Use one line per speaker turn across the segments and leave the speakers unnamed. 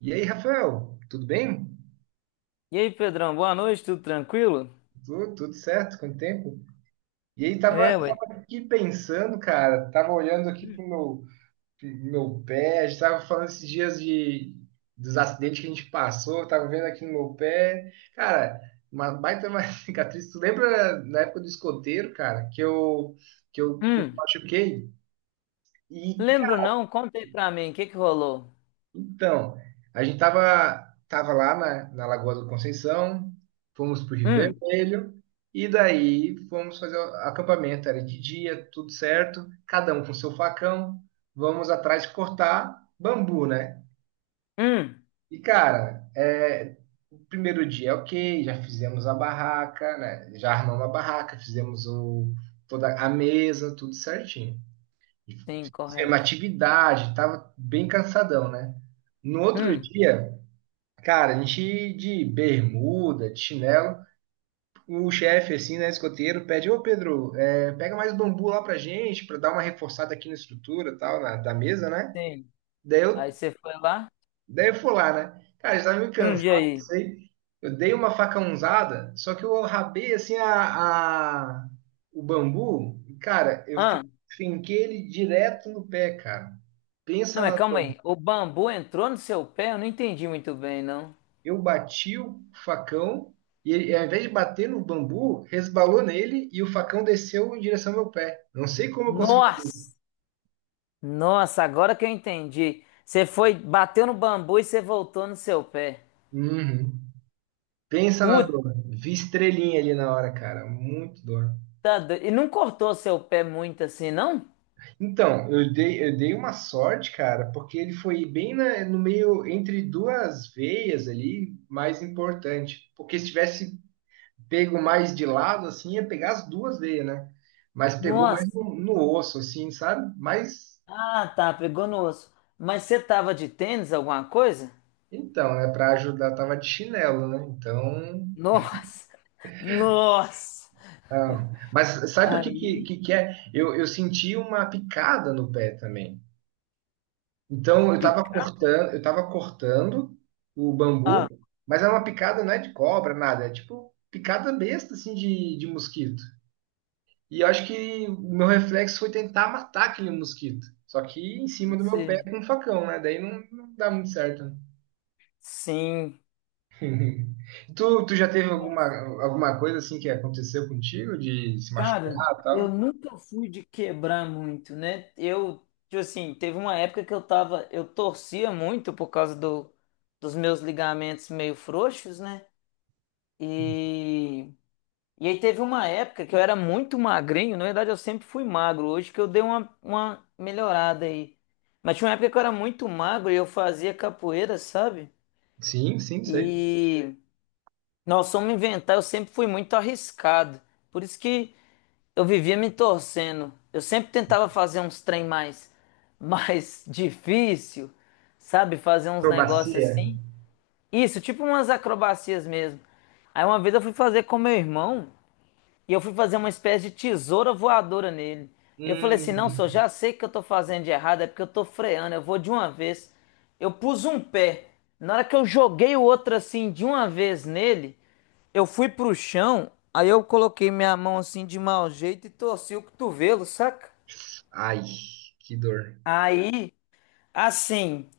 E aí, Rafael, tudo bem?
E aí, Pedrão, boa noite, tudo tranquilo?
Tudo, tudo certo? Quanto tempo? E aí, tava,
É, ué.
tava aqui pensando, cara, tava olhando aqui pro meu pé. A gente tava falando esses dias dos acidentes que a gente passou, tava vendo aqui no meu pé. Cara, uma baita uma cicatriz. Tu lembra na época do escoteiro, cara, que eu
Hum.
machuquei? E,
Lembro não, conta aí pra mim, o que que rolou?
Então, a gente tava lá na Lagoa do Conceição, fomos pro Rio
Hum.
Vermelho, e daí fomos fazer o acampamento. Era de dia, tudo certo, cada um com seu facão, vamos atrás de cortar bambu, né?
Hum.
E cara, o primeiro dia, é ok. Já fizemos a barraca, né? Já armamos a barraca, fizemos toda a mesa, tudo certinho.
Sim,
Fizemos
correto.
atividade, tava bem cansadão, né? No outro
Hum.
dia, cara, a gente de bermuda, de chinelo, o chefe, assim, né, escoteiro, pede, ô Pedro, pega mais bambu lá pra gente, pra dar uma reforçada aqui na estrutura e tal, da mesa, né?
Sim.
Daí eu,
Aí você foi lá?
daí eu fui lá, né? Cara, eu estava meio
Hum. E
cansado, não
aí?
sei. Eu dei uma facãozada, só que eu rabei, assim, o bambu, e, cara, eu
Ah,
finquei ele direto no pé, cara.
não,
Pensa
mas
na
calma aí, o bambu entrou no seu pé? Eu não entendi muito bem, não.
Eu bati o facão e ele, ao invés de bater no bambu, resbalou nele e o facão desceu em direção ao meu pé. Não sei como eu consegui fazer
Nossa,
isso.
nossa, agora que eu entendi. Você foi, bateu no bambu e você voltou no seu pé.
Uhum. Pensa na
Puta,
dor. Vi estrelinha ali na hora, cara. Muito dor.
e não cortou seu pé muito assim, não?
Então, eu dei uma sorte, cara, porque ele foi bem no meio, entre duas veias ali, mais importante. Porque se tivesse pego mais de lado, assim, ia pegar as duas veias, né? Mas pegou
Nossa.
mais no osso, assim, sabe?
Ah, tá, pegou no osso. Mas você tava de tênis, alguma coisa?
Então, né, para ajudar, tava de chinelo, né? Então,
Nossa, nossa.
ah, mas sabe o que que,
Aí,
que que é? Eu senti uma picada no pé também. Então, eu tava
picado.
cortando, eu tava cortando o
Ah,
bambu, mas era uma picada, não é de cobra, nada, é tipo picada besta assim de mosquito. E eu acho que o meu reflexo foi tentar matar aquele mosquito. Só que em cima
pode
do meu pé
ser.
com um facão, né? Daí não dá muito certo, né.
Sim.
Uhum. Tu já teve alguma,
Nossa.
alguma coisa assim que aconteceu contigo de se
Cara,
machucar e
eu
tal?
nunca fui de quebrar muito, né? Eu, tipo assim, teve uma época que eu tava, eu torcia muito por causa do, dos meus ligamentos meio frouxos, né? E E aí teve uma época que eu era muito magrinho, na verdade eu sempre fui magro, hoje que eu dei uma melhorada aí. Mas tinha uma época que eu era muito magro e eu fazia capoeira, sabe?
Sim, sim, sei.
E nós fomos inventar, eu sempre fui muito arriscado. Por isso que eu vivia me torcendo. Eu sempre tentava fazer uns trem mais, mais difícil, sabe? Fazer uns negócios
Acrobacia.
assim. Isso, tipo umas acrobacias mesmo. Aí uma vez eu fui fazer com meu irmão. E eu fui fazer uma espécie de tesoura voadora nele. Eu falei assim: não,
Hum.
senhor, já sei que eu tô fazendo de errado, é porque eu tô freando, eu vou de uma vez. Eu pus um pé. Na hora que eu joguei o outro assim de uma vez nele, eu fui pro chão, aí eu coloquei minha mão assim de mau jeito e torci o cotovelo, saca?
Ai, que dor.
Aí, assim,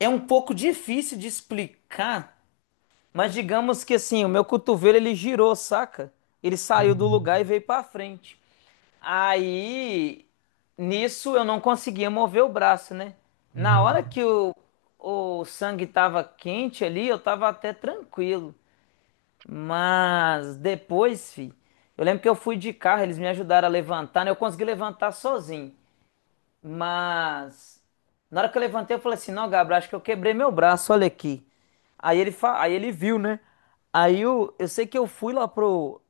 é um pouco difícil de explicar mas digamos que assim, o meu cotovelo ele girou, saca? Ele saiu do
Hum.
lugar e veio pra frente. Aí, nisso eu não conseguia mover o braço, né? Na hora
Uhum.
que o sangue tava quente ali, eu tava até tranquilo. Mas depois, eu lembro que eu fui de carro, eles me ajudaram a levantar, né? Eu consegui levantar sozinho. Mas na hora que eu levantei, eu falei assim: não, Gabriel, acho que eu quebrei meu braço, olha aqui. Aí ele viu, né? Aí eu sei que eu fui lá pro,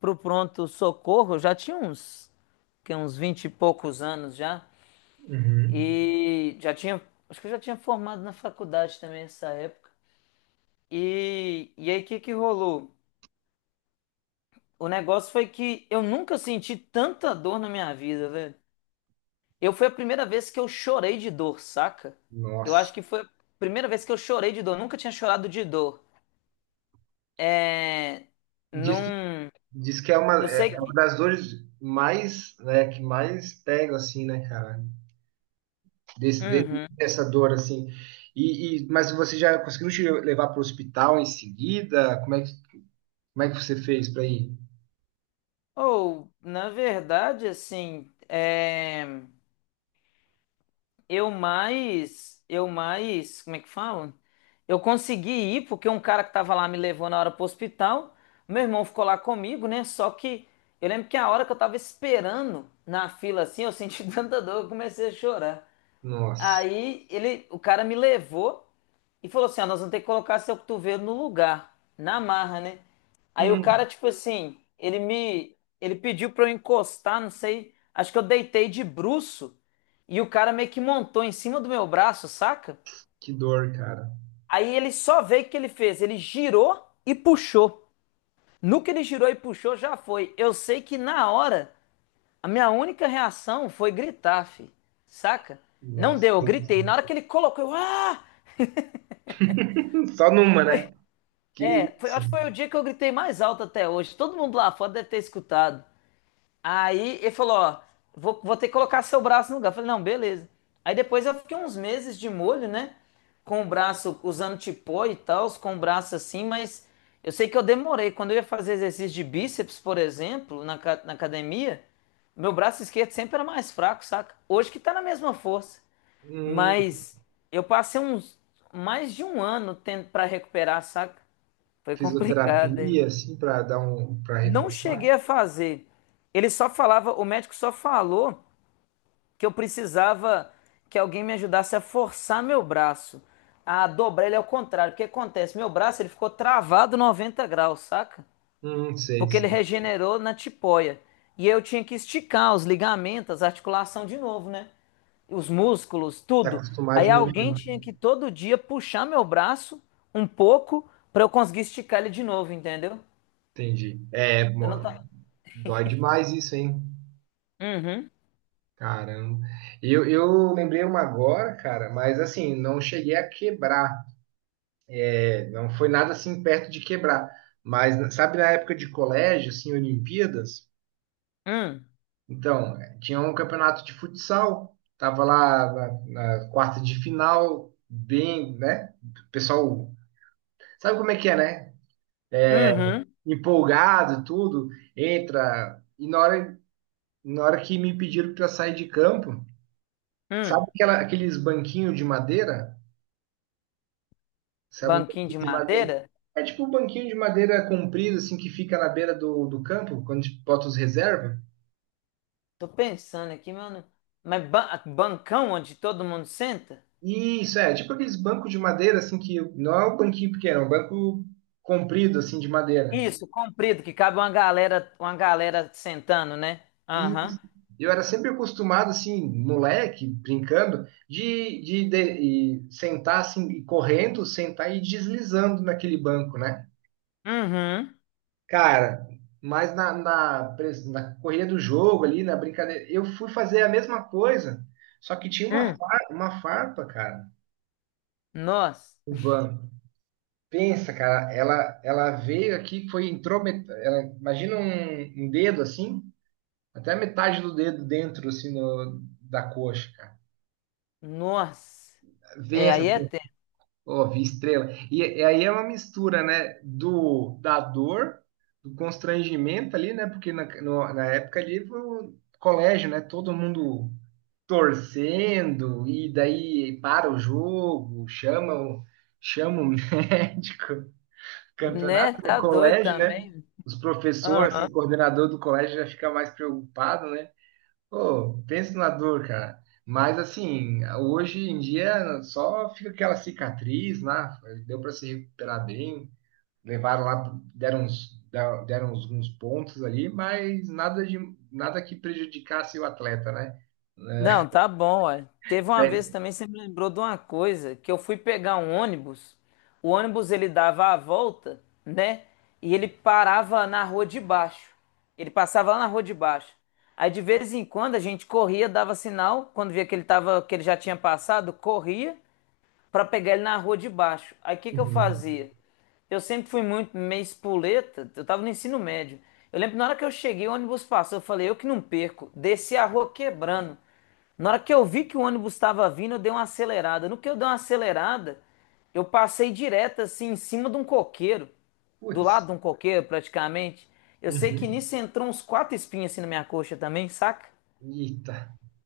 pro pronto-socorro, eu já tinha uns 20 e poucos anos já.
Uhum.
E já tinha, Acho que eu já tinha formado na faculdade também nessa época. E aí o que que rolou? O negócio foi que eu nunca senti tanta dor na minha vida, velho. Eu foi a primeira vez que eu chorei de dor, saca? Eu acho
Nossa.
que foi a primeira vez que eu chorei de dor. Nunca tinha chorado de dor. É.
Diz que,
Num.
diz que é
Eu
uma, é
sei
é uma
que.
das dores mais, né, que mais pega, assim, né, cara?
Uhum.
Dessa dor, assim. Mas você já conseguiu te levar para o hospital em seguida? Como é que você fez para ir?
Ou, na verdade, assim. É... Eu mais. Eu mais. Como é que falam? Eu consegui ir porque um cara que tava lá me levou na hora pro hospital. Meu irmão ficou lá comigo, né? Só que eu lembro que a hora que eu tava esperando na fila assim, eu senti tanta dor, eu comecei a chorar.
Nossa.
O cara me levou e falou assim: ó, nós vamos ter que colocar seu cotovelo no lugar, na marra, né? Aí o cara,
Hum,
tipo assim, ele pediu pra eu encostar, não sei, acho que eu deitei de bruço e o cara meio que montou em cima do meu braço, saca?
que dor, cara.
Aí ele só veio o que ele fez, ele girou e puxou. No que ele girou e puxou, já foi. Eu sei que na hora, a minha única reação foi gritar, saca? Não
Nossa.
deu, eu gritei. Na hora que ele colocou, eu, ah!
Só numa, né? Que
É, foi,
isso.
acho que foi o dia que eu gritei mais alto até hoje. Todo mundo lá fora deve ter escutado. Aí ele falou, ó, vou ter que colocar seu braço no lugar. Eu falei, não, beleza. Aí depois eu fiquei uns meses de molho, né? Com o braço, usando tipó e tal, com o braço assim, mas eu sei que eu demorei. Quando eu ia fazer exercício de bíceps, por exemplo, na academia, meu braço esquerdo sempre era mais fraco, saca? Hoje que tá na mesma força.
Hum,
Mas eu passei uns mais de um ano pra recuperar, saca? Foi complicado, hein?
Fisioterapia, assim, pra dar um, para
Não cheguei
reforçar.
a fazer. Ele só falava, o médico só falou que eu precisava que alguém me ajudasse a forçar meu braço, a dobrar ele ao contrário. O que acontece? Meu braço ele ficou travado 90 graus, saca?
Sei,
Porque ele
sei.
regenerou na tipoia. E eu tinha que esticar os ligamentos, a articulação de novo, né? Os músculos,
Tá
tudo.
acostumado
Aí
de novo,
alguém
né?
tinha que todo dia puxar meu braço um pouco para eu conseguir esticar ele de novo, entendeu?
Entendi. É,
Eu não,
mano,
ta-
dói demais isso, hein?
Uhum.
Caramba. Eu lembrei uma agora, cara, mas assim, não cheguei a quebrar. É, não foi nada assim perto de quebrar. Mas sabe na época de colégio, assim, Olimpíadas?
Hum.
Então, tinha um campeonato de futsal, tava lá na quarta de final, bem, né? O pessoal, sabe como é que é, né?
Uhum.
Empolgado, tudo, entra. E na hora que me pediram para sair de campo, sabe
Hum.
aqueles banquinhos de madeira? Sabe o
Banquinho de
banquinho de madeira?
madeira?
É tipo um banquinho de madeira comprido, assim, que fica na beira do campo, quando a gente bota os reservas.
Tô pensando aqui, mano. Mas bancão onde todo mundo senta?
Isso, é, tipo aqueles bancos de madeira, assim, que não é um banquinho pequeno, é um banco comprido, assim, de madeira.
Isso, comprido, que cabe uma galera sentando, né?
E
Aham.
eu era sempre acostumado, assim, moleque, brincando, e sentar, assim, e correndo, sentar e deslizando naquele banco, né?
Uhum.
Cara, mas na correria do jogo ali, na brincadeira, eu fui fazer a mesma coisa, só que tinha
Hum.
uma farpa, cara,
Nossa.
no banco. Pensa, cara, ela veio aqui, foi, entrou, imagina um dedo assim, até a metade do dedo dentro, assim, da coxa, cara.
Nossa. É,
Pensa,
aí é
essa,
tempo,
ó, vi estrela. E aí é uma mistura, né, da dor, do constrangimento ali, né, porque na, no- na época ali foi o colégio, né, todo mundo torcendo, e daí para o jogo, chama o médico. Campeonato,
né?
né?
Tá doido
Colégio, né?
também.
Os professores, assim,
Aham.
o coordenador do colégio já fica mais preocupado, né? Pô, pensa na dor, cara. Mas assim, hoje em dia só fica aquela cicatriz lá, deu para se recuperar bem, levaram lá, deram uns pontos ali, mas nada de nada que prejudicasse o atleta, né?
Não, tá bom, uai. Teve uma vez
É.
também, você me lembrou de uma coisa, que eu fui pegar um ônibus, o ônibus ele dava a volta, né? E ele parava na rua de baixo. Ele passava lá na rua de baixo. Aí de vez em quando a gente corria, dava sinal, quando via que ele tava, que ele já tinha passado, corria para pegar ele na rua de baixo. Aí o que que eu
Uhum.
fazia? Eu sempre fui muito meio espoleta, eu tava no ensino médio. Eu lembro que na hora que eu cheguei, o ônibus passou, eu falei, eu que não perco. Desci a rua quebrando. Na hora que eu vi que o ônibus estava vindo, eu dei uma acelerada. No que eu dei uma acelerada, eu passei direto assim em cima de um coqueiro, do lado
Putz.
de um coqueiro praticamente. Eu sei que
Uhum.
nisso entrou uns quatro espinhos assim na minha coxa também, saca?
Eita,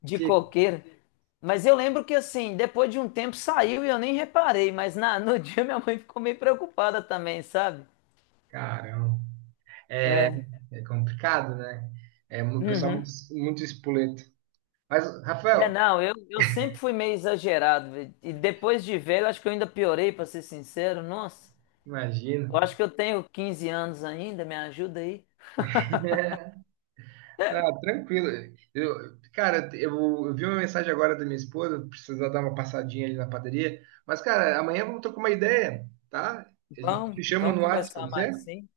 De
que
coqueiro. Mas eu lembro que assim, depois de um tempo saiu e eu nem reparei, mas no dia minha mãe ficou meio preocupada também, sabe?
caramba. É,
É.
é complicado, né? É um pessoal
Uhum.
muito, muito espoleto. Mas,
É,
Rafael,
não, eu sempre fui meio exagerado, velho. E depois de velho, acho que eu ainda piorei, pra ser sincero. Nossa,
imagina.
eu acho que eu tenho 15 anos ainda, me ajuda aí.
Ah, tranquilo. Eu, cara, eu vi uma mensagem agora da minha esposa, precisar dar uma passadinha ali na padaria. Mas, cara, amanhã vamos trocar uma ideia, tá? A gente
Vamos,
te chama
vamos
no WhatsApp,
conversar
pode ser?
mais, sim?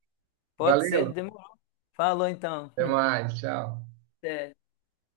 Pode ser,
Valeu,
demorou. Falou então.
até mais, tchau.
Até.